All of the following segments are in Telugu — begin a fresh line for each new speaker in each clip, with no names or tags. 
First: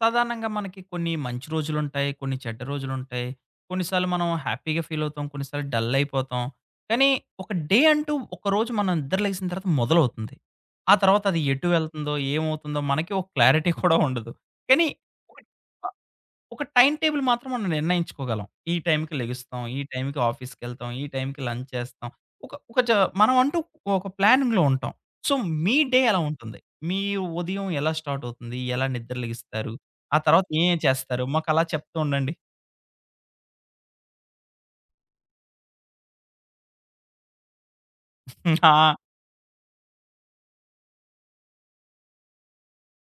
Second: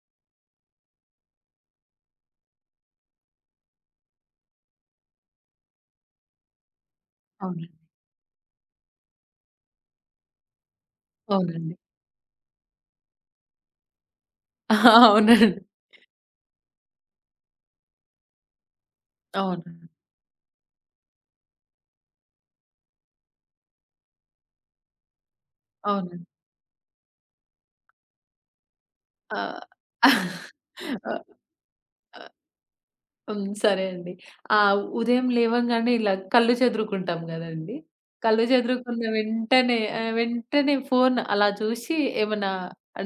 సాధారణంగా మనకి కొన్ని మంచి రోజులుంటాయి. కొన్ని చెడ్డ రోజులుంటాయి. కొన్నిసార్లు మనం హ్యాపీగా ఫీల్ అవుతాం. కొన్నిసార్లు డల్ అయిపోతాం. కానీ ఒక
అవునండి.
డే అంటూ ఒకరోజు మనం నిద్ర లెగిసిన తర్వాత మొదలవుతుంది. ఆ తర్వాత అది ఎటు
అవునండి.
వెళ్తుందో, ఏమవుతుందో మనకి ఒక క్లారిటీ కూడా ఉండదు. కానీ ఒక
అవునండి.
ఒక టైమ్ టేబుల్ మాత్రం మనం నిర్ణయించుకోగలం. ఈ టైంకి లెగుస్తాం, ఈ
అవునండి.
టైంకి ఆఫీస్‌కెళ్తాం, ఈ టైంకి లంచ్ చేస్తాం. ఒక ఒక జ మనం అంటూ ఒక ప్లానింగ్‌లో ఉంటాం. సో, మీ డే ఎలా
అవునండి.
ఉంటుంది? మీ ఉదయం ఎలా స్టార్ట్ అవుతుంది? ఎలా నిద్ర
ఆహ్,
లెగిస్తారు? ఆ తర్వాత ఏం చేస్తారు?
ఆహ్,
మాకలా చెప్తూ
ఆహ్,
ఉండండి.
హ్మ్. సరే అండి. ఆ! ఉదయం లేవంగానే ఇలా కళ్ళు చెదురుకుంటాం గదండీ! కళ్ళు
ఆ!
చెదురుకున్న వెంటనే వెంటనే ఫోను అలా చూసి ఏమన్నా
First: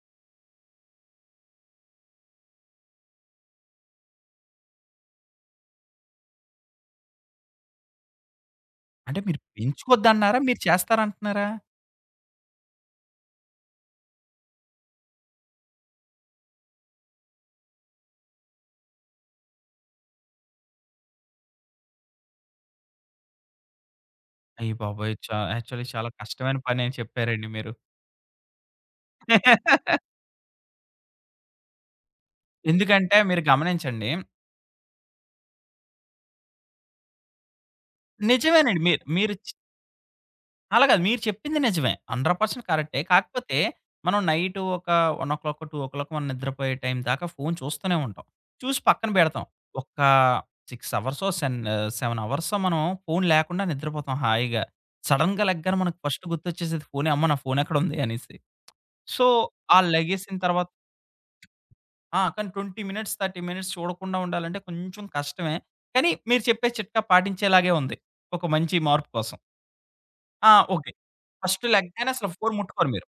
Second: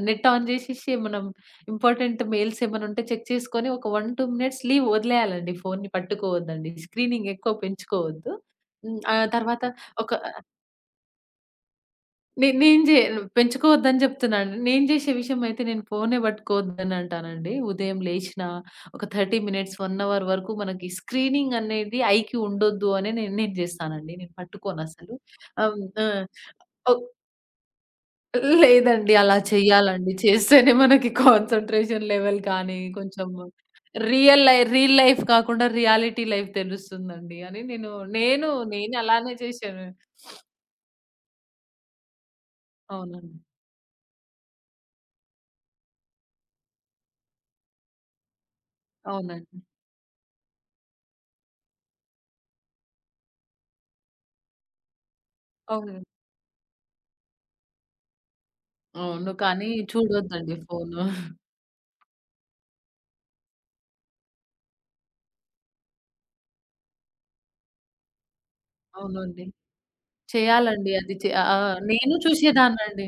నెట్ ఆన్ జేసేసి మనం ఇంపార్టెంట్ మెయిల్స్ ఏమైనా ఉంటే చెక్ చేసుకొని ఒక 1, 2 మినిట్స్ లీవ్ వదిలేయాలండి. ఫోన్ని పట్టుకోవద్దండి. స్క్రీనింగ్ ఎక్కువ పెంచుకోవద్దు. హ్మ్. ఆ
అంటే మీరు
తర్వాత ఒక
పెంచుకోద్దన్నారా? మీరు చేస్తారంటున్నారా?
నే నేను జే పెంచుకోవద్దని జెప్తున్నాను. నేను జేసే విషయం అయితే నేను ఫోనే పట్టుకోవద్దని అంటానండి. ఉదయం లేషినా ఒక 30 మినిట్స్, 1 అవర్ వరకు మనకి స్క్రీనింగ్ అనేది ఐకి ఉండొద్దు అనే నేను నేను జేస్తానండి. నేను
అయ్య బాబోయ్!
పట్టుకోనసలు. ఆహ్,
యాక్చువల్లీ
హ్మ్. ఆ!
చాలా కష్టమైన పని అని
ఓహ్!
చెప్పారండి మీరు.
లేదండి. అలా చెయ్యాలండి. చేస్తేనే మనకి కాన్సంట్రేషన్ లెవెల్ కానీ
ఎందుకంటే
కొంచెం
మీరు గమనించండి
రియల్ లై రీల్ లైఫ్ కాకుండా రియాలిటీ లైఫ్ తెలుస్తుందండి అని నేను నేను
నిజమేనండి.
నేను
మీరు
అలానే
మీరు
చేశాను.
అలా కాదు. మీరు చెప్పింది నిజమే. 100% కరెక్టే.
అవునండి.
కాకపోతే మనం నైట్ ఒక 1:00, 2:00 మనం నిద్రపోయే టైం దాకా ఫోను చూస్తూనే ఉంటాం. చూసి పక్కన పెడతాం.
అవునండి.
ఒక 6 అవర్సో, 7 అవర్సో మనం ఫోను లేకుండా నిద్రపోతాం హాయిగా. సడెన్‌గా లెగ్గానే మనకు
అవును.
ఫస్ట్ గుర్తొచ్చేసేది ఫోనే. అమ్మ! నా ఫోనెక్కడుంది అనేసి. సో,
అవును. కానీ
ఆ లెగేసిన
చూడొద్దండి
తర్వాత
ఫోను.
ఆ! కానీ 20 మినిట్స్, 30 మినిట్స్ చూడకుండా ఉండాలంటే కొంచెం కష్టమే. కానీ మీరు చెప్పే చిట్కా పాటించేలాగే ఉంది. ఒక మంచి మార్పు కోసం.
అవునండి.
ఆ! ఓకే.
చేయాలండి అది చే ఆ!
ఫస్ట్ లెగ్గానే
నేను
అసలు ఫోను ముట్టుకోరు మీరు.
చూసేదాన్నండి.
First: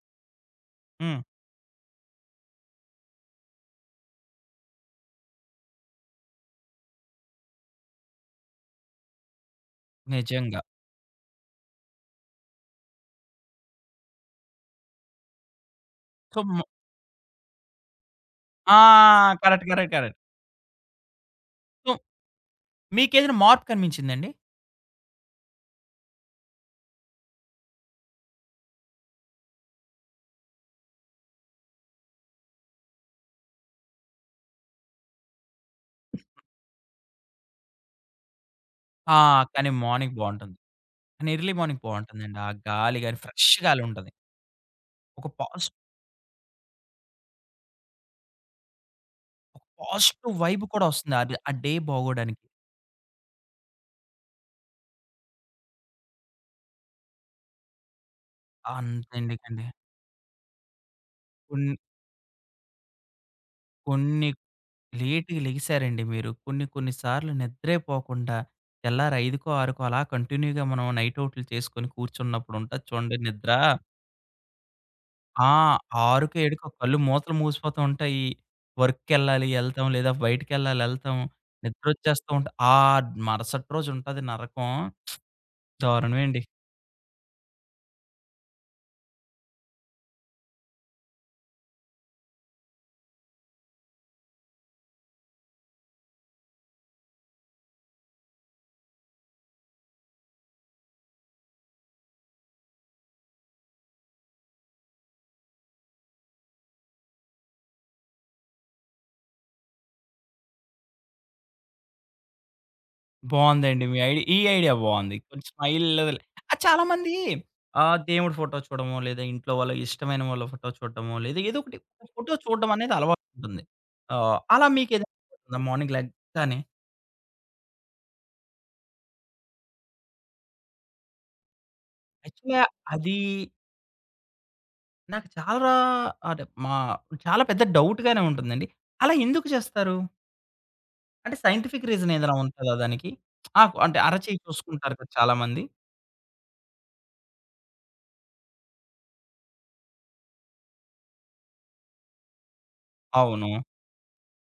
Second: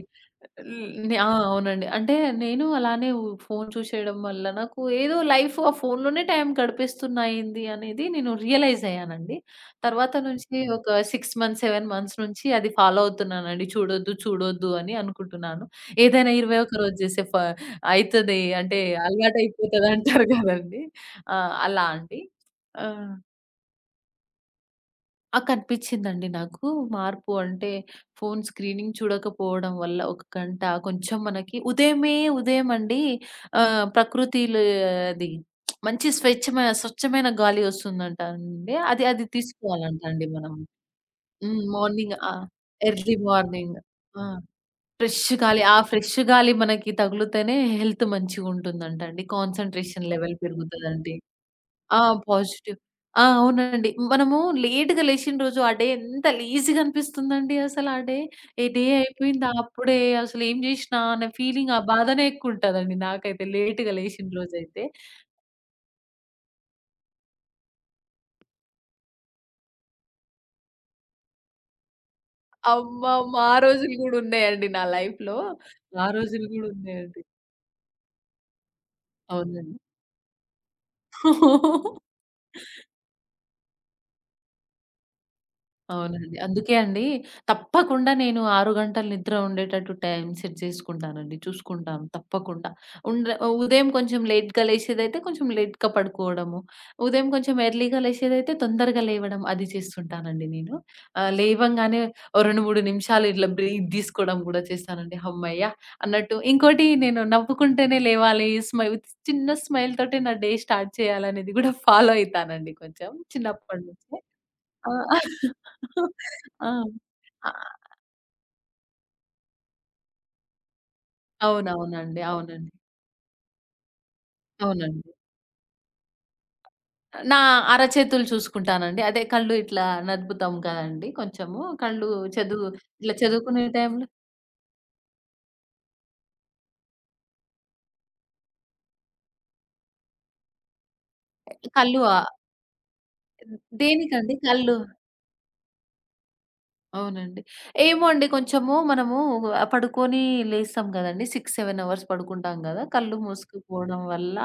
నే
హ్మ్.
ఆ! అవునండి. అంటే నేను అలానే ఫోను చూసేయడం వల్ల నాకు ఏదో లైఫ్ ఆ ఫోనులోనే టైం గడిపేస్తున్నయింది అనేది నేను రియలైజ్ అయ్యానండి. తర్వాత నుంచి
నిజంగా.
ఒక 6 మంత్స్, 7 మంత్స్ నుంచి అది ఫాలో అవుతున్నానండి. చూడొద్దు, చూడొద్దు అని అనుకుంటున్నాను.
సో,
ఏదైనా
ము
21 రోజు చేసే ఫ అయితది
ఆ!
అంటే
కరెక్ట్. కరెక్ట్. కరెక్ట్.
అలవాటయిపోతదంటారు కదండీ! ఆ! అలా
సో,
అండి. ఆ!
మీకేదైనా మార్పు కనిపించిందండి?
ఆ! కనిపించిందండి నాకు. మార్పు అంటే ఫోను స్క్రీనింగ్ చూడకపోవడం వల్ల ఒక గంట కొంచెం మనకి ఉదయం అండి ప్రకృతిలో అది మంచి స్వచ్ఛమైన స్వచ్ఛమైన గాలి వస్తుందంట అండి. అది
ఆ!
అది
కానీ
తీసుకోవాలంట
మార్నింగ్
అండి మనం.
బావుంటుంది. కానీ ఎర్లీ
హ్మ్.
Morning
morning. ఆ!
బావుంటుందండి. ఆ గాలి
ఎర్లీ
గాని ఫ్రెష్
మార్నింగ్.
గాలి ఉంటది.
ఆ! ఫ్రెష్
ఒక
గాలి.
పాస్
ఆ ఫ్రెష్ గాలి మనకి తగులుతేనే హెల్త్ మంచిగుంటుందంట అండి.
ఒక
కాన్సంట్రేషన్
పాజిటివ్
లెవెల్
వైబ్ కూడా
పెరుగుతదండి.
వస్తుంది. అది ఆ డే
ఆ!
బాగోడానికి.
పాజిటివ్. ఆ! అవునండి. మనము లేట్‌గా లేచిన రోజు ఆ డే ఎంత లేజీగా అనిపిస్తుందండి అసలు ఆ డే. ఏ డే అయిపోయిందా
అంతెందుకండి.
అప్పుడే అసలేం జేసినా అనే
కొన్ని
ఫీలింగ్ ఆ బాధనే ఎక్కువుంటదండి నాకైతే లేట్‌గా
కొన్ని
లేసిన రోజైతే.
లేట్‌గా లెగిసారండి మీరు. కొన్ని కొన్ని సార్లు నిద్రే పోకుండా తెల్లారి 5కో, 6కో అలా కంటిన్యూగా మనం నైట్ ఔట్లు చేసుకొని కూర్చున్నప్పుడు ఉంటది చూడండి
అమ్మమ్మ!
నిద్ర
ఆ రోజులు గూడా ఉన్నాయండి నా లైఫ్‌లో.
ఆ!
ఆ
6కో,
రోజులు గూడా
7కో కళ్ళు
ఉన్నాయండి.
మూతలు మూసిపోతూ ఉంటాయి. వర్క్‌కెళ్ళాలి
అవునండి.
ఎళ్తాం, లేదా బయటికెళ్ళాలి ఎళ్తాం. నిద్రొచ్చేస్తూ ఉంట ఆ మరుసటి రోజు ఉంటది నరకం.
అవునండి.
దారుణమండి.
అందుకే అండి తప్పకుండా నేను 6 గంటలు నిద్ర ఉండేటట్టు టైం సెట్ జేసుకుంటానండి. చూసుకుంటాం తప్పకుండా. ఉండ ఉదయం కొంచెం లేట్‌గా లేచేదైతే కొంచెం లేట్‌గా పడుకోవడము. ఉదయం కొంచెం ఎర్లీ‌గా లేచేదైతే తొందరగా లేవడం అది చేస్తుంటానండి నేను. లేవంగానే ఓ 2, 3 నిమిషాలు ఇట్లా బ్రీత్ తీసుకోవడం గూడా చేస్తానండి. హమ్మయ్య! అన్నట్టు. ఇంకోటి నేను నవ్వుకుంటేనే లేవాలి. చిన్న స్మైల్ తోటే నా డే స్టార్ట్ చేయాలనేది గూడా ఫాలో అయితానండి కొంచెం
బావుందండి
చిన్నప్పటి
మీ
నుంచి.
ఐడి ఈ ఐడియా
ఆ!
బావుంది. కొంచెం స్మైల్ ఆ! చాలా
ఆ!
మంది
ఆ!
ఆహ్, దేవుడి ఫోటో చూడడమో, లేదా ఇంట్లో వాళ్ళ ఇష్టమైన వాళ్ళ ఫోటో చూడడమో, లేదా ఏదో ఒకటి
అవునవునండి.
ఫోటో చూడడం
అవునండి.
అనేది అలవాటుంటుంది. ఆహ్, అలా
అవునండి.
మీకేదైనా మార్నింగ్ లెగ్గానే
నా అరచేతులు చూసుకుంటానండి. అదే కళ్ళు ఇట్లా నదుపుతాం కదండీ కొంచెము. కళ్ళు
యాక్చువల్‌గా
చదువు ఇట్లా
అది
చదువుకునే టైంలో
నాకు చాలా అదే మా చాలా పెద్ద డౌట్‌గానే ఉంటుందండి. అలా ఎందుకు చేస్తారు? అంటే సైంటిఫిక్
కళ్ళు
రీజన్ ఏదైనా ఉంటదా దానికి? ఆ! అంటే
దేనికండి
అరచేయి
కళ్ళు?
కోసుకుంటారు కదా చాలామంది.
అవునండి. ఏమో అండి కొంచెము మనము పడుకొని లేస్తాం గదండీ! 6, 7 అవర్స్ పడుకుంటాం గదా! కళ్ళు
అవును.
మూసుకుపోవడం వల్ల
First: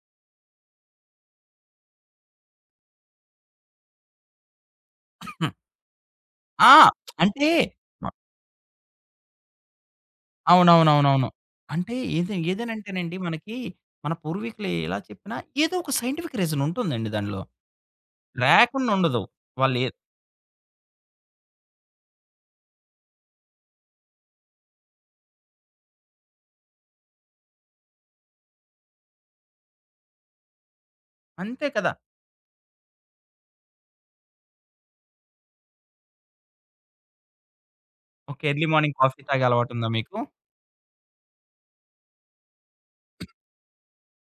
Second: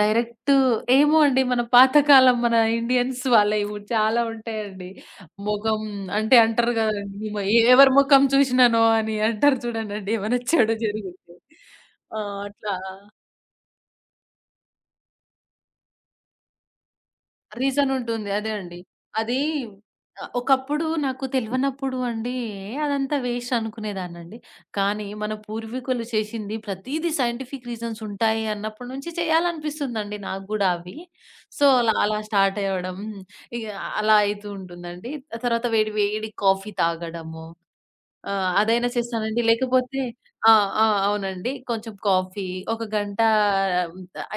డైరెక్ట్ ఏమో అండి మన పాతకాలం మన ఇండియన్స్ వాళ్ళవి చాలా ఉంటాయండి.
హ్మ్.
మొఖం అంటే
ఆ!
అంటారు గదండీ!
అంటే
ఎవరి మొఖం చూసినానో అని అంటారు చూడండండి ఏమైనా చెడు
అవునవునవునవును.
జరిగితే.
అంటే
ఆ!
ఏది
అట్లా
ఏదేనంటేనండి మనకి మన పూర్వీకులు ఎలా చెప్పినా ఏదో ఒక సైంటిఫిక్ రీజన్ ఉంటుందండి దానిలో.
రీజన్ ఉంటుంది. అదే అండి.
లేకుండా ఉండదు.
అది
వాళ్ళు ఏ
ఒకప్పుడు నాకు తెలవనప్పుడు అండి అదంతా వేస్ట్ అనుకునేదాన్నండి. కానీ మన పూర్వీకులు చేసింది ప్రతీదీ సైంటిఫిక్ రీజన్స్ ఉంటాయి అన్నప్పటి నుంచి చేయాలనిపిస్తుందండి నాకు గూడా అవి. సో,
అంతే కదా!
అలా అలా స్టార్ట్ అవ్వడం ఇగ అలా అయితూ ఉంటుందండి. ఆ తర్వాత వేడి వేడి కాఫీ తాగడము. ఆ!
ఓకే. ఎర్లీ
అదైనా
మార్నింగ్ కాఫీ
చేస్తానండి.
తాగే అలవాటుందా
లేకపోతే
మీకు?
ఆ! ఆ! అవునండి. కొంచెం కాఫీ, ఒక గంట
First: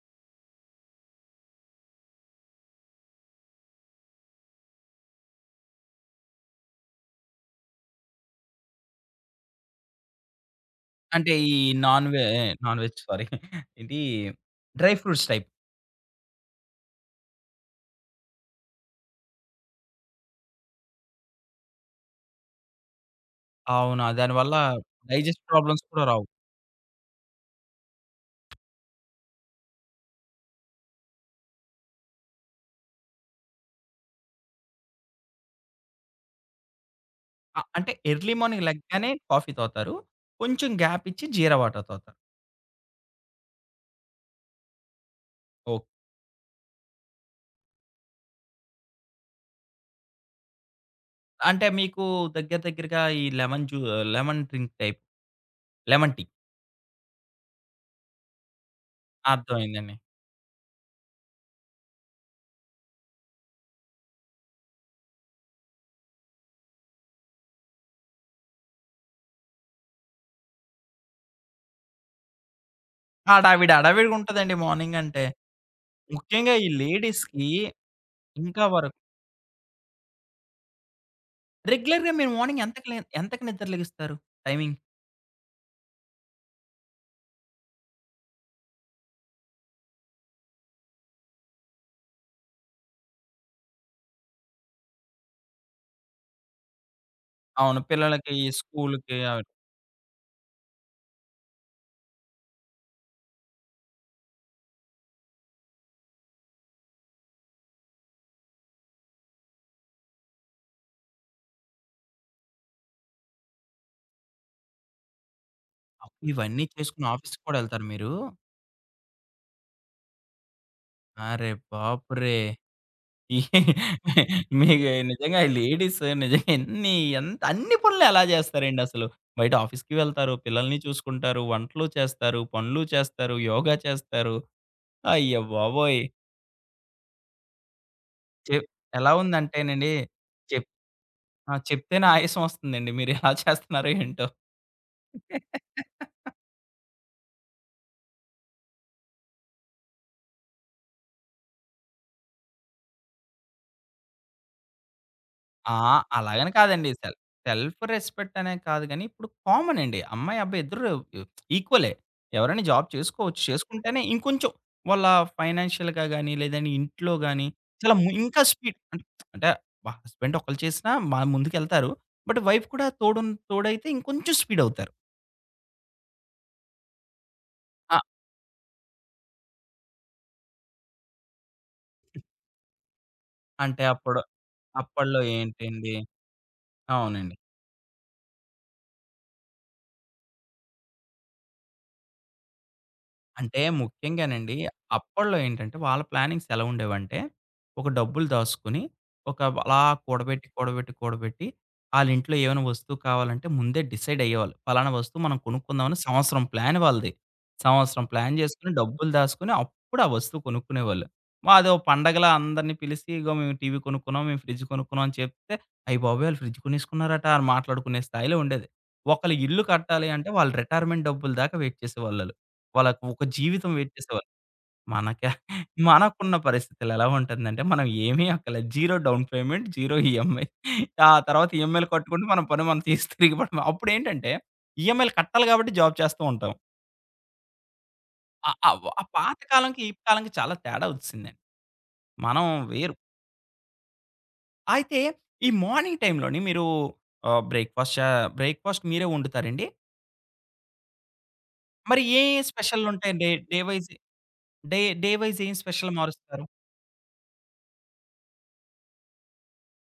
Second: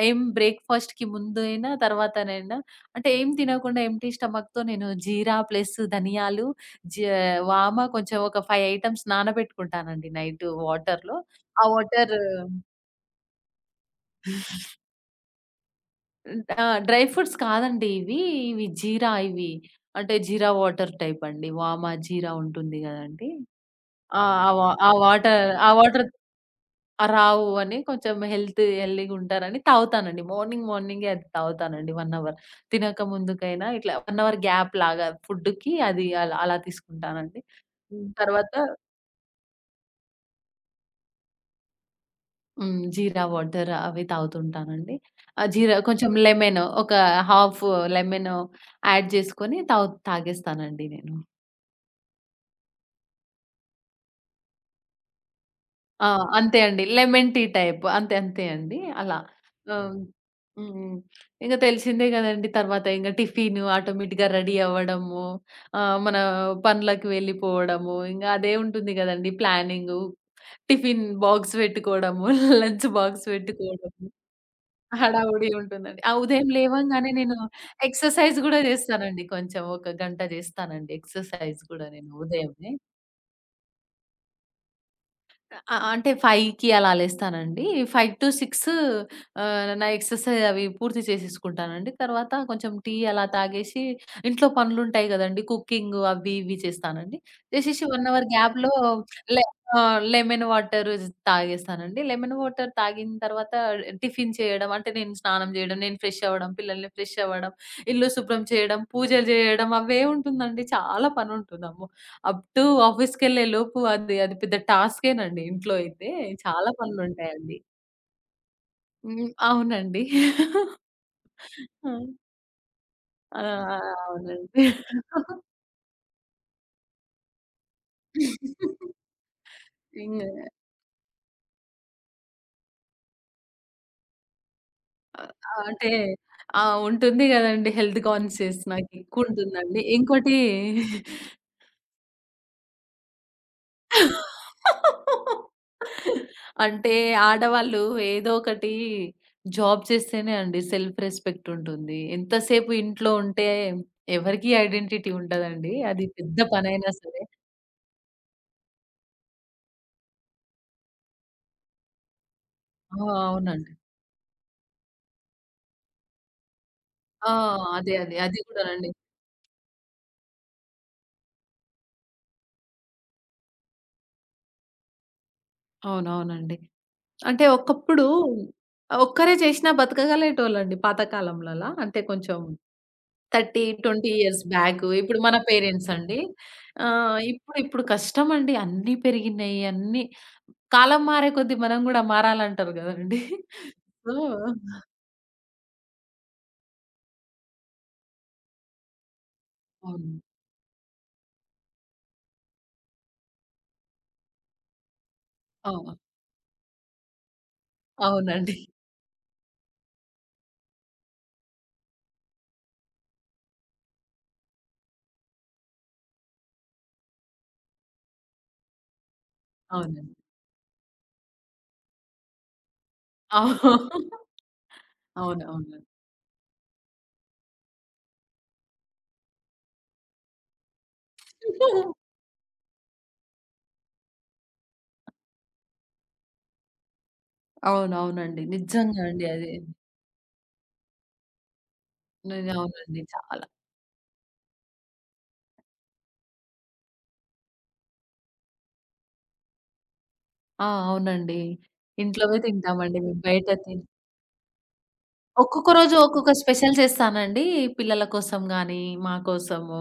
ఏం బ్రేక్‌ఫాస్ట్‌కి ముందైనా, తర్వాతనైనా అంటే ఏం తినకుండా ఎంప్టీ స్టమక్‌తో నేను జీరా ప్లస్ ధనియాలు, జ వామ కొంచెం ఒక 5 ఐటెమ్స్ నానబెట్టుకుంటానండి నైట్ వాటర్‌లో.
అంటే ఈ
ఆ
నాన్
వాటర్
వె నాన్ వెజ్ సారీ. ఇది డ్రై ఫ్రూట్స్ టైప్.
ఆ! డ్రై ఫ్రూట్స్ కాదండి ఇవి. ఇవి జీరా ఇవి. అంటే జీరా వాటర్ టైప్ అండి. వామ, జీరా ఉంటుంది గదండీ!
అవునా!
ఆ! ఆ
దానివల్ల
అవునండి. వా ఆ వాటర్
డైజెస్ట్
ఆ
ప్రాబ్లమ్స్ కూడా
వాటర్
రావు.
ఆ! రావు అని కొంచెం హెల్త్ హెల్తీగుంటారని తాగుతానండి. మార్నింగే అది తాగుతానండి 1 అవర్. తినక ముందుకైనా ఇట్లా 1 అవర్ గ్యాప్ లాగా ఫుడ్‌కి అది అలా అలా తీసుకుంటానండి.
అంటే
హ్మ్.
ఎర్లీ
తర్వాత
మార్నింగ్ లెగ్గానే కాఫీ తాగుతారు. కొంచెం గ్యాప్ ఇచ్చి జీరా వాటర్ తాగుతారు.
హ్మ్. జీరా వాటర్ అవి తాగుతుంటానండి. ఆ జీరా
ఓకే.
కొంచెం లెమన్ ఒక హాఫ్ లెమన్ యాడ్ చేసుకొని తాగేస్తానండి నేను.
అంటే మీకు దగ్గర దగ్గరగా ఈ లెమన్ జ్యూ లెమన్ డ్రింక్ టైప్.
ఆ!
Lemon tea.
అంతే అండి. Lemon tea type. అంతే అంతే అండి. అలా.
అర్థమైందండి.
ఆహ్, హ్మ్. ఇంక తెలిసిందే గదండీ! తర్వాత టిఫిను ఆటోమేటిక్‌గా రెడీ అవ్వడము. మన పనులకు వెళ్ళిపోవడము. ఇంగ అదే ఉంటుంది గదండీ! ప్లానింగు. టిఫిన్ బాక్స్ పెట్టుకోవడము. లంచ్ బాక్స్
హడావిడి
పెట్టుకోవడము.
హడావిడిగా ఉంటదండి మార్నింగ్ అంటే.
హడావుడి ఉంటుందండి. ఆ ఉదయం
ముఖ్యంగా ఈ
లేవంగానే నేను
లేడీస్‌కి
ఎక్సర్సైజ్ గూడా
ఇంకా వరకు
జేస్తానండి కొంచెం. ఒక గంట జేస్తానండి. ఎక్సర్సైజ్ గూడా
రెగ్యులర్‌గా
నేను
మీరు మార్నింగ్
ఉదయమే.
ఎంతకి నిద్ర లెగిస్తారు? టైమింగ్?
అంటే 5కి అలా లేస్తానండి. 5-6 నా ఎక్సర్‌సైజ్ అవి పూర్తి చేసేసుకుంటానండి. తర్వాత కొంచెం టీ అలా తాగేసి ఇంట్లో పనులుంటాయి గదండీ! కుకింగ్ అవి ఇవి చేస్తానండి.
అవును.
చేసేసి 1 అవర్
పిల్లలకి
గ్యాప్‌లో
స్కూలుకి అవి.
లే లెమన్ వాటర్ తాగేస్తానండి. లెమన్ వాటర్ తాగిన తర్వాత టిఫిన్ చేయడం అంటే నేను స్నానం జేయడం, నేను ఫ్రెష్ అవ్వడం, పిల్లల్ని ఫ్రెష్ అవ్వడం, ఇల్లు శుభ్రం చేయడం, పూజలు జేయడం అవే ఉంటుందండి. చాలా పనుంటుందమ్మో! అప్ టు ఆఫీస్‌కెళ్ళే లోపు అది అది పెద్ద టాస్కేనండి ఇంట్లో అయితే.
ఇవన్నీ
చాలా
చేసుకొని ఆఫీస్‌కి
పనులుంటాయండి.
కూడా ఎళ్తారా మీరు?
హ్మ్. అవునండి.
అరె
ఆ!
బాపురే! ఈ
ఆ! అవునండి.
మీకు నిజంగా లేడీస్ నిజంగా ఎంత అన్ని పనులు ఎలా చేస్తారండి అసలు? బయట ఆఫీస్‌కి
ఇంగ
వెళ్తారు, పిల్లల్ని చూసుకుంటారు, వంటలు చేస్తారు, పనులు చేస్తారు, యోగా చేస్తారు.
అంటే
అయ్యబాబోయ్!
ఆ! ఉంటుంది గదండీ హెల్త్
చె
కాన్షియస్
ఎలా
నాకెక్కువుంటుందండి.
ఉందంటేనండి
ఇంకోటి
చెప్ ఆ! చెప్తేనే ఆయాసం వస్తుందండి. మీరు ఎలా చేస్తున్నారో ఏంటో?
అంటే ఆడవాళ్ళు ఏదో ఒకటి జాబ్ చేస్తేనే అండి సెల్ఫ్ రెస్పెక్ట్ ఉంటుంది. ఎంతసేపు ఇంట్లో ఉంటే ఎవరికీ ఐడెంటిటీ ఉండదండి.
ఆ!
అది పెద్ద
అలాగని కాదండి.
పనైనా సరే.
సెల్ఫ్ రెస్పెక్ట్ అనే కాదు గానీ, ఇప్పుడు కామన్ అండి. అమ్మాయి, అబ్బాయి ఇద్దరు ఈక్వలే. ఎవరైనా జాబ్
ఆ!
చేసుకోవచ్చు.
అవునండి.
చేసుకుంటేనే ఇంకొంచెం వాళ్ళ ఫైనాన్షియల్‌గా గానీ, లేదంటే ఇంట్లో
ఆ!
గానీ,
అదే
చాలా ము
అదే. అది
ఇంకా స్పీడ్
కూడానండి.
అంటే, అంటే హస్బెండ్ ఒకళ్ళు చేసినా మా ముందుకెళ్తారు. బట్ వైఫ్ కూడా తోడైతే ఇంకొంచెం స్పీడ్ అవుతారు.
అవునవునండి. అంటే
ఆ!
ఒకప్పుడు ఒక్కరే చేసినా బతకగలేటోళ్ళండి పాతకాలంలలా. అంటే కొంచెం 30,
అంటే
20
అప్పుడు
ఇయర్స్ బ్యాక్. ఇప్పుడు
అప్పట్లో
మన పేరెంట్స్
ఏంటండి
అండి. ఆహ్,
అవునండి.
ఇప్పుడు ఇప్పుడు కష్టమండి. అన్నీ పెరిగినయి. అన్నీ కాలం మారే కొద్దీ మనం గూడా మారాలంటారు గదండీ!
అంటే
సో
ముఖ్యంగానండి అప్పట్లో ఏంటంటే వాళ్ళ ప్లానింగ్స్ ఎలా ఉండేవంటే, ఒక డబ్బులు దాసుకొని, ఒక అలా
అవును.
కూడబెట్టి, కూడబెట్టి ఆళ్ళింట్లో ఏమైనా వస్తువు కావాలంటే ముందే డిసైడ్ అయ్యేవాళ్ళు. పలానా వస్తువు మనం
అవును.
కొనుక్కుందామని సంవత్సరం ప్లాన్ వాళ్ళది. సంవత్సరం ప్లాన్
అవునండి.
చేసుకొని, డబ్బులు దాసుకొని అప్పుడు ఆ వస్తువు కొనుక్కునేవాళ్ళు. మా అదో పండగలా అందరిని పిలిసి, "ఇగో మేము టీవీ కొనుక్కున్నాం, మేము ఫ్రిడ్జ్ కొనుక్కున్నాం" అని చెప్తే, "అయ్య బాబోయ్! ఆళ్ళు ఫ్రిడ్జ్ కొనేసుకున్నారట" అని మాట్లాడుకునే స్థాయిలో ఉండేది. ఒకళ్ళ ఇల్లు కట్టాలి
అవునండి.
అంటే వాళ్ళు రిటైర్మెంట్ డబ్బుల దాకా వెయిట్ చేసేవాళ్ళు ఆళ్ళు. వాళ్ళకి ఒక జీవితం
అవును.
వెయిట్ చేసేవాళ్ళు. మనక
అవునవును.
మనకున్న పరిస్థితులు ఎలా ఉంటుందంటే, మనం ఏమీ అక్కర్లేదు. 0 డౌన్ పేమెంట్, 0 ఈఎంఐ. ఆ తర్వాత ఈఎంఐలు కట్టుకుంటే మన పని మనం తీసి తిరిగి పడమే. అప్పుడేంటంటే, ఈఎంఐలు కట్టాలి కాబట్టి జాబ్ చేస్తూ ఉంటాం.
అవునవునండి.
ఆహ్, ఆహ్, ఆ
నిజంగా అండి
పాత
అది.
కాలంకి, ఈ కాలంకి చాలా తేడా ఒచ్చేసిందండి. మనం
నేను
వేరు.
అవునండి. చాలా
అయితే ఈ మార్నింగ్ టైమ్‌లోని మీరు ఆహ్, బ్రేక్‌ఫాస్ట్ చా బ్రేక్‌ఫాస్ట్ మీరే వండుతారండి?
ఆ! అవునండి.
మరి ఏ
ఇంట్లోవే తింటామండి
స్పెషల్లుంటాయి
మేము.
డే
బయట
డే
తిన్
వైస్? డే డే వైస్ ఏం
ఒక్కొక్క
స్పెషల్
రోజు ఒక్కొక్క
మారుస్తారు?
స్పెషల్ చేస్తానండి. పిల్లల కోసం గానీ, మా కోసము.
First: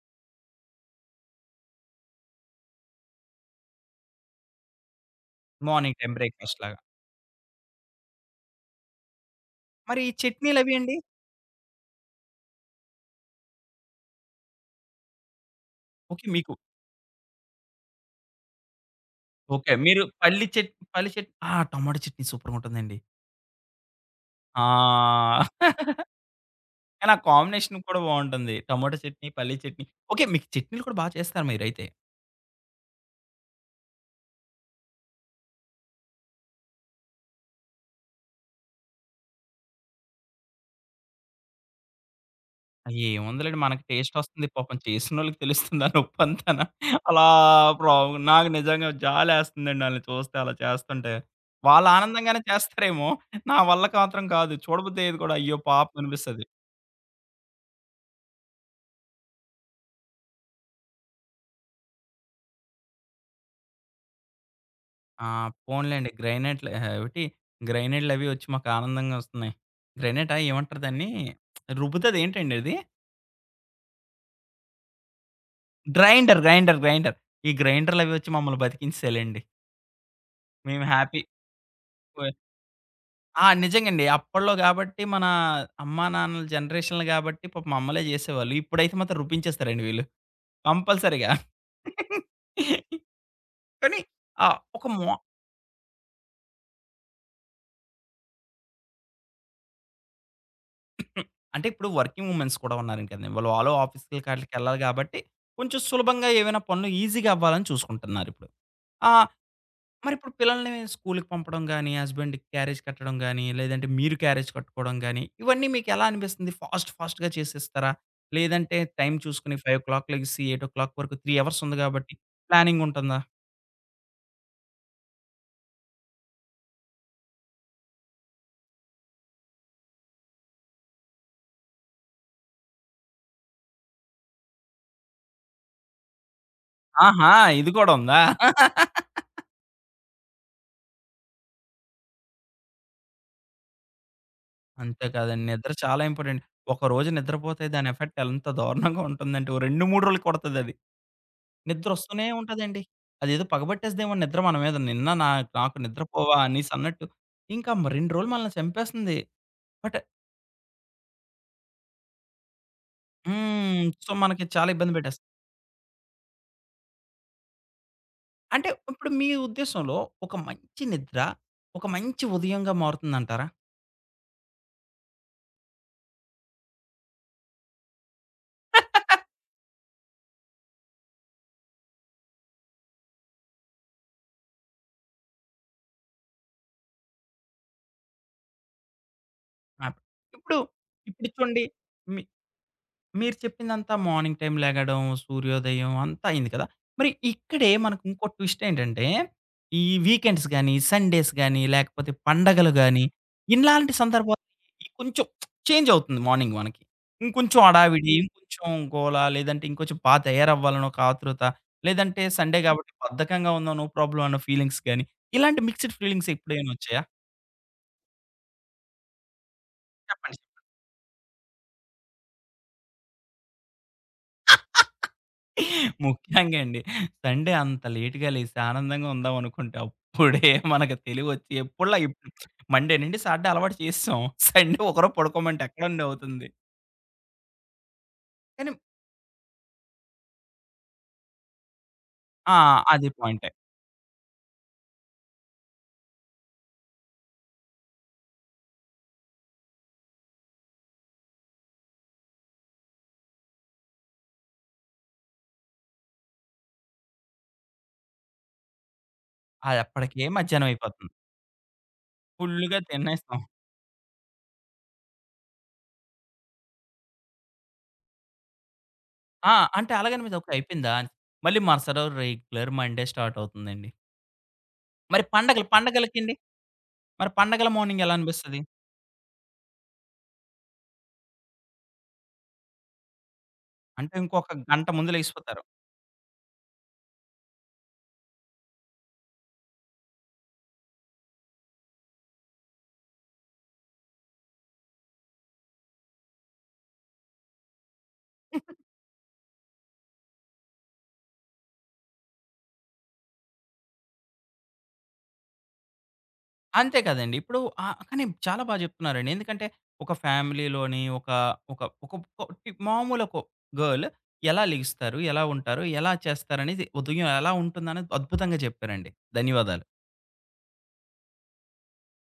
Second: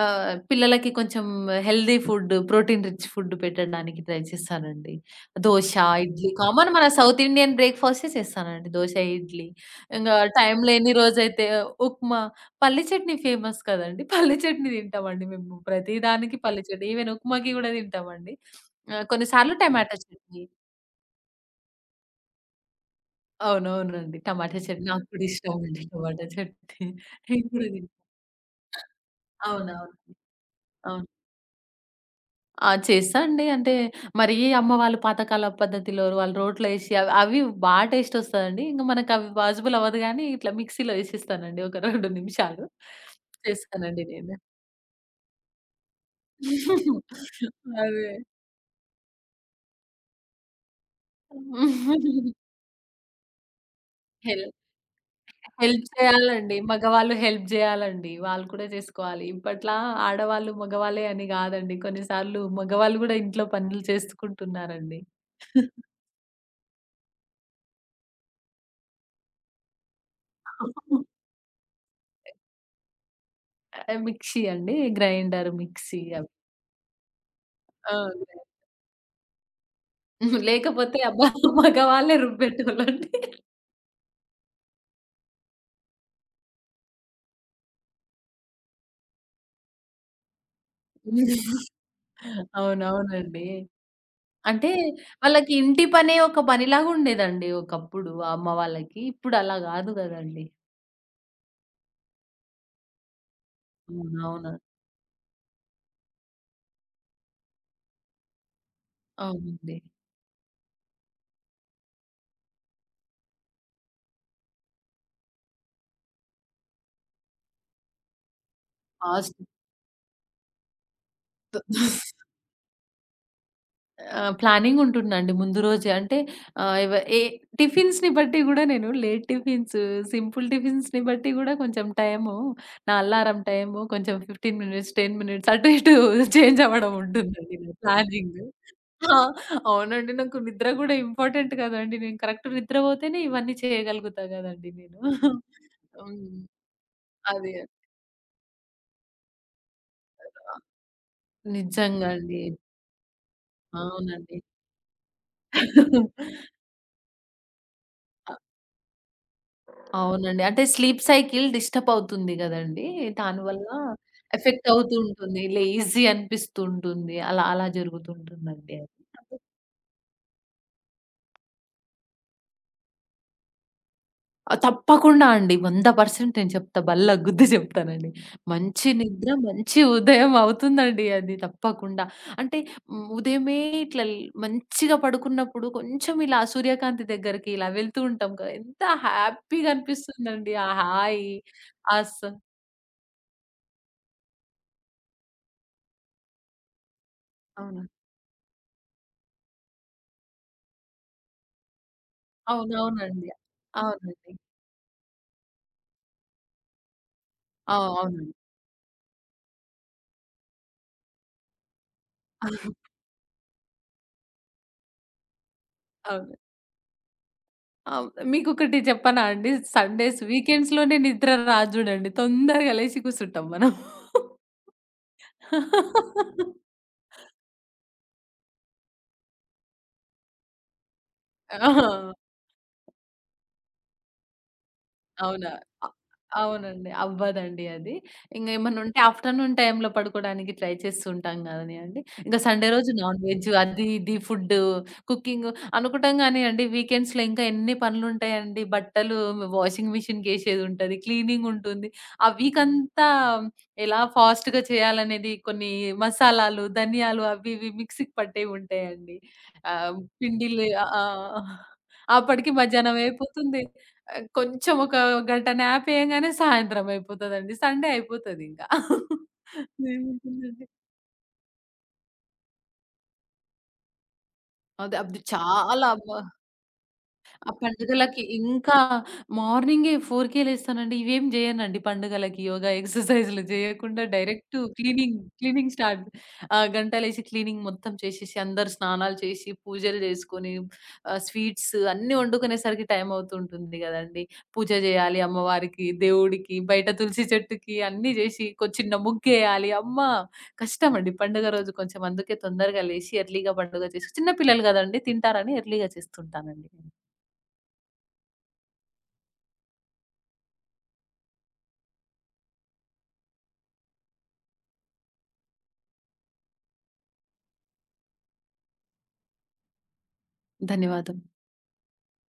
పిల్లలకి కొంచెం healthy food, protein rich food పెట్టడానికి ట్రై చేస్తానండి. Dosa,
morning time
idli common
బ్రేక్‌ఫాస్ట్‌లాగా?
మన సౌత్ ఇండియన్ బ్రేక్‌ఫాస్టే చేస్తానండి. దోస, ఇడ్లీ.
మరి ఈ
ఇంగా టైం
చట్నీలవి
లేని
అండి?
రోజైతే ఉప్మా, పల్లి చట్నీ ఫేమస్ కదండీ! పల్లి చట్నీ తింటామండి మేము. ప్రతి
ఓకే.
దానికి
మీకు
పల్లి చట్నీ. ఈవెన్ ఉప్మాకి గూడా తింటామండి. కొన్ని సార్లు
ఓకే.
టమాటా
మీరు
చట్నీ.
పల్లి చట్ పల్లి చట్ ఆ! టమాటా చట్నీ సూపర్‌గుంటుందండి.
అవునవునండి. టమాటా
ఆ!
చట్నీ నాకు కూడా ఇష్టమండి టమాటా చట్నీ.
కానీ ఆ
నేను కూడా
కాంబినేషన్
తింటా.
కూడా బావుంటుంది. టమాటా చట్నీ, పల్లి చట్నీ.
అవునవును.
ఓకే. మీకు చట్నీలు కూడా
అవును.
బా చేస్తారు మీరైతే.
ఆ! చేస్తా అండి. అంటే మరీ అమ్మ వాళ్ళు పాతకాల పద్ధతిలో వాళ్ళు రోట్లో ఏసి అవి అవి బా టేస్ట్ ఒస్తదండి. ఇంక మనకవి పాజిబుల్ అవ్వదు గానీ, ఇట్లా మిక్సీలో ఏసేస్తానండి ఒక 2 నిమిషాలు.
ఏముందిలేండి మనకి
చేస్తానండి నేను.
టేస్టొస్తుంది. పాపం చేసినోళ్ళకి తెలుస్తుంది ఆ నొప్పంతాన. అలా ప్రా
అదే.
నాకు నిజంగా జాలేస్తుందండి ఆళ్ళని చూస్తే అలా చేస్తుంటే. వాళ్ళు ఆనందంగానే చేస్తారేమో! నా వల్ల మాత్రం
హెల్
కాదు. చూడబుద్దయ్యేది కూడా అయ్యో!
హెల్ప్
పాపం అనిపిస్తది.
చేయాలండి. మగవాళ్ళు హెల్ప్ జేయాలండి. వాళ్ళు కూడా జేసుకోవాలి. ఇప్పట్లా ఆడవాళ్ళు, మగవాళ్ళే అని గాదండి. కొన్నిసార్లు మగవాళ్ళు గూడా ఇంట్లో పనులు చేసుకుంటున్నారండి.
ఆ! పోనీలెండి. గ్రైనేట్లు అహా! ఏవిటి గ్రైనేట్‌లవి వచ్చి మాకు ఆనందంగా వస్తున్నాయి. గ్రైనేటా ఏమంటారు దాన్ని? రుబ్బుతది ఏంటండి అది?
మిక్సీ అండి. గ్రైండర్, మిక్సీ అవి.
గ్రైండర్. ఈ
ఆ!
గ్రైండర్‌లవి వచ్చి మమ్మల్ని బతికించేసాయిలెండి.
గ్రైండ్
మేము
లేకపోతే
హ్యాపీ.
అబ్బా! మగవాళ్ళే
ఓహ్!
రుబ్బెట్టోళ్ళండి.
ఆ! నిజంగండి. అప్పట్లో గాబట్టి మన అమ్మా, నాన్నల జనరేషన్‌లు గాబట్టి పాపం అమ్మలే జేసేవాళ్ళు. ఇప్పుడైతే మాత్రం రుబ్బించేస్తారండి వీళ్ళు కంపల్సరీగా.
అవునవునండి.
కానీ ఆహ్,
అంటే
ఒక మో
వాళ్ళకి ఇంటి పనే ఒక పనిలాగా ఉండేదండి ఒకప్పుడు ఆ అమ్మ వాళ్ళకి. ఇప్పుడు అలా గాదు గదండీ!
హ్మ్. అంటే ఇప్పుడు వర్కింగ్ ఉమెన్స్ కూడా ఉన్నారని కదండీ! వాళ్ళు వాళ్ళు ఆఫీస్‌లకి
అవునవును.
ఆటిలకి ఎళ్ళాలి కాబట్టి, కొంచెం సులభంగా ఏవైనా పనులు ఈజీగా అవ్వాలని చూసుకుంటున్నారిప్పుడు. ఆ!
అవునండి.
మరిప్పుడు పిల్లల్ని స్కూలుకి పంపడం గాని, హస్బెండ్‌కి క్యారేజ్ కట్టడం గాని, లేదంటే మీరు క్యారేజ్ కట్టుకోవడం గాని, ఇవన్నీ మీకెలా అనిపిస్తుంది? ఫాస్ట్ ఫాస్ట్‌గా చేసేస్తారా? లేదంటే టైం
ఫాస్ట్
చూసుకొని 5:00 లెగిసి 8:00 వరకు 3 అవర్స్ ఉంది కాబట్టి ప్లానింగ్ ఉంటుందా?
ఆ! ప్లానింగ్ ఉంటుందండి ముందు రోజే. అంటే ఆహ్, ఎవ ఏ టిఫిన్స్‌ని బట్టి గూడా నేను లేట్ టిఫిన్స్, సింపుల్ టిఫిన్స్‌ని బట్టి గూడా కొంచెం టైము నా అల్లారం టైము కొంచెం 15 మినిట్స్, 10 మినిట్స్ అటు ఇటు చేంజ్ అవ్వడం
ఆహా!
ఉంటుందండి
ఇది
నా
కూడా ఉందా?
ప్లానింగ్. ఆ! అవునండి. నాకు నిద్ర గూడా ఇంపార్టెంట్ కదండీ. నేను కరెక్ట్ నిద్రపోతేనే ఇవన్నీ చేయగలుగుతా గదండీ నేను.
అంతే కాదండి. నిద్ర చాలా
హ్మ్.
ఇంపార్టెంట్. ఒకరోజు
అదే.
నిద్రపోతే దాని ఎఫెక్ట్ ఎంత దారుణంగా ఉంటుందంటే ఓ 2, 3 రోజులకి కొడతదది.
నిజంగా
నిద్రొస్తూనే
అండి.
ఉంటదండి. అదేదో పగబట్టేస్తదేమో
అవునండి.
నిద్ర మన మీద. నిన్న నా నాకు నిద్రపోవా అనేసన్నట్టు. ఇంకా మ 2 రోజులు మనల్ని చంపేస్తుంది. బట్
అవునండి. అంటే స్లీప్ సైకిల్ డిస్టర్బ్ అవుతుంది గదండీ! దానివల్ల
హ్మ్. సో, మనకి
ఎఫెక్ట్
చాలా ఇబ్బంది
అవుతూ
పెట్టేస్తది.
ఉంటుంది. లేజీ అనిపిస్తూ ఉంటుంది. అలా అలా
అంటే
జరుగుతుంటుందండి అది.
ఇప్పుడు మీ ఉద్దేశంలో ఒక మంచి నిద్ర, ఒక మంచి ఉదయంగా మారుతుందంటారా?
ఆ! తప్పకుండా అండి. 100% నేను చెప్తా. బల్లగుద్ది చెప్తానండి. మంచి నిద్ర, మంచి ఉదయం అవుతుందండి అది తప్పకుండా. అంటే హ్మ్, ఉదయమే ఇట్లా ల్ మంచిగా పడుకున్నప్పుడు కొంచెం ఇలా సూర్యకాంతి దగ్గరికి ఇలా వెళ్తూ ఉంటాం కదా! ఎంత హ్యాపీగా
ఆ!
అనిపిస్తుందండి.
ఇప్పుడు
ఆ హాయి,
ఇప్పుడు చూడండి
ఆ స
మీ మీరు చెప్పిందంతా మార్నింగ్ టైమ్ లెగడం, సూర్యోదయం అంతా అయింది కదా! మరి ఇక్కడే
అవును.
మనకు ఇంకో ట్విస్ట్ ఏంటంటే, ఈ వీకెండ్స్ గాని, సండేస్ గాని, లేకపోతే పండగలు గాని,
అవునవునండి.
ఇలాంటి
అవునండి.
సందర్భాలు ఈ కొంచెం చేంజ్ అవుతుంది మార్నింగ్ మనకి. ఇంకొంచెం హడావిడి,
అవునండి.
ఇంకొంచెం గోల, లేదంటే ఇంకొంచెం బా తయారవ్వాలని ఒక ఆతృత, లేదంటే సండే కాబట్టి బద్ధకంగా ఉందాం, నో ప్రాబ్లమ్ అన్న ఫీలింగ్స్ గాని, ఇలాంటి మిక్స్డ్ ఫీలింగ్స్
అవును.
ఎప్పుడైనా వచ్చాయా?
అవును. మీకొకటి చెప్పనా అండి? సండేస్,
చెప్పండి.
వీకెండ్స్‌లోనే నిద్ర రాదు జూడండి. తొందరగా లేసి కూసుంటాం మనం.
ముఖ్యంగా అండి. సండే అంత లేట్‌గా లేసి ఆనందంగా ఉందాం అనుకుంటే అప్పుడే మనకు తెలివొచ్చి ఎప్పుడులా
ఆ!
ఇప్పుడు మండే నుండి సాటర్డే అలవాటు చేసేసాం. సండే ఒకరోజు
అవునా?
పడుకోమంటే
అ
ఎక్కడండి అవుతుంది.
అవునండి. అవ్వదండి అది.
కానీ
ఇంగేమన్నా ఉంటే ఆఫ్టర్‌నూన్ టైమ్‌లో పడుకోడానికి ట్రై చేస్తూ ఉంటాం కదనియండి. ఇంక
ఆ!
సండే రోజు
అది
నాన్-వెజ్
పాయింటే.
అది ఇది ఫుడ్డు, కుకింగ్ అనుకుంటాం గానియండి వీకెండ్స్‌లో ఇంకా ఎన్ని పనులుంటాయండి. బట్టలు వాషింగ్ మిషన్‌కేసేదుంటది, క్లీనింగుంటుంది. ఆ వీకంతా ఎలా ఫాస్ట్‌గా చేయాలనేది కొన్ని మసాలాలు, ధనియాలు అవి ఇవి మిక్సీకి పట్టేవుంటాయండి.
అది
ఆహ్,
అప్పటికే మధ్యాహ్నం
పిండిలు ఆ! ఆ!
అయిపోతుంది.
అప్పటికి
ఫుల్లుగా
మధ్యాహ్నం
తినేస్తాం.
అయిపోతుంది. కొంచెం ఒక గంట న్యాప్ ఏయంగానే సాయంత్రం అయిపోతదండి. సండే అయిపోతదింకా.
ఆ! అంటే అలాగని మీద ఓకే
ఏముంటుందండి.
అయిపోయిందా? అని మళ్ళీ మరుసటి రోజు రెగ్యులర్ మండే స్టార్ట్ అవుతుందండి.
అదే అది
మరి పండగలు
చాలా అబ్బా!
పండగలకండి? మరి
ఆ
పండగల మార్నింగ్ ఎలా
పండుగలకి
అనిపిస్తది?
ఇంకా మార్నింగే 4కే లేస్తానండి. ఇవేం జేయనండి పండుగలకి యోగా, ఎక్సర్‌సైజ్‌లు జేయకుండా
అంటే ఇంకొక
డైరెక్ట్
గంట ముందు
క్లీనింగ్,
లెగిసిపోతారు.
Cleaning start. గంట లేసి క్లీనింగ్ మొత్తం చేసేసి, అందరు స్నానాలు చేసి, పూజలు జేసుకొని, స్వీట్స్ అన్నీ వండుకునేసరికి టైం అవుతుంటుంది గదండీ. పూజ జేయాలి అమ్మవారికి, దేవుడికి, బయట తులసి చెట్టుకి అన్నీ జేసి చిన్న ముగ్గేయాలి. అమ్మా! కష్టమండి పండుగ రోజు కొంచెం అందుకే తొందరగా లేసి ఎర్లీ‌గా పండుగ చేసి చిన్న పిల్లలు గదండీ తింటారని ఎర్లీ‌గా చేస్తుంటానండి.
అంతే కదండీ. ఇప్పుడు కానీ చాలా బా జెప్తున్నారండి. ఎందుకంటే ఒక ఫ్యామిలీలోని ఒక ఒక ఒక కొ మామూలు ఒక గర్ల్ ఎలా లెగిస్తారు? ఎలా ఉంటారు? ఎలా చేస్తారనేది ఉదయం ఎలా ఉంటుందనేది అద్భుతంగా చెప్పారండి. ధన్యవాదాలు.
ధన్యవాదం.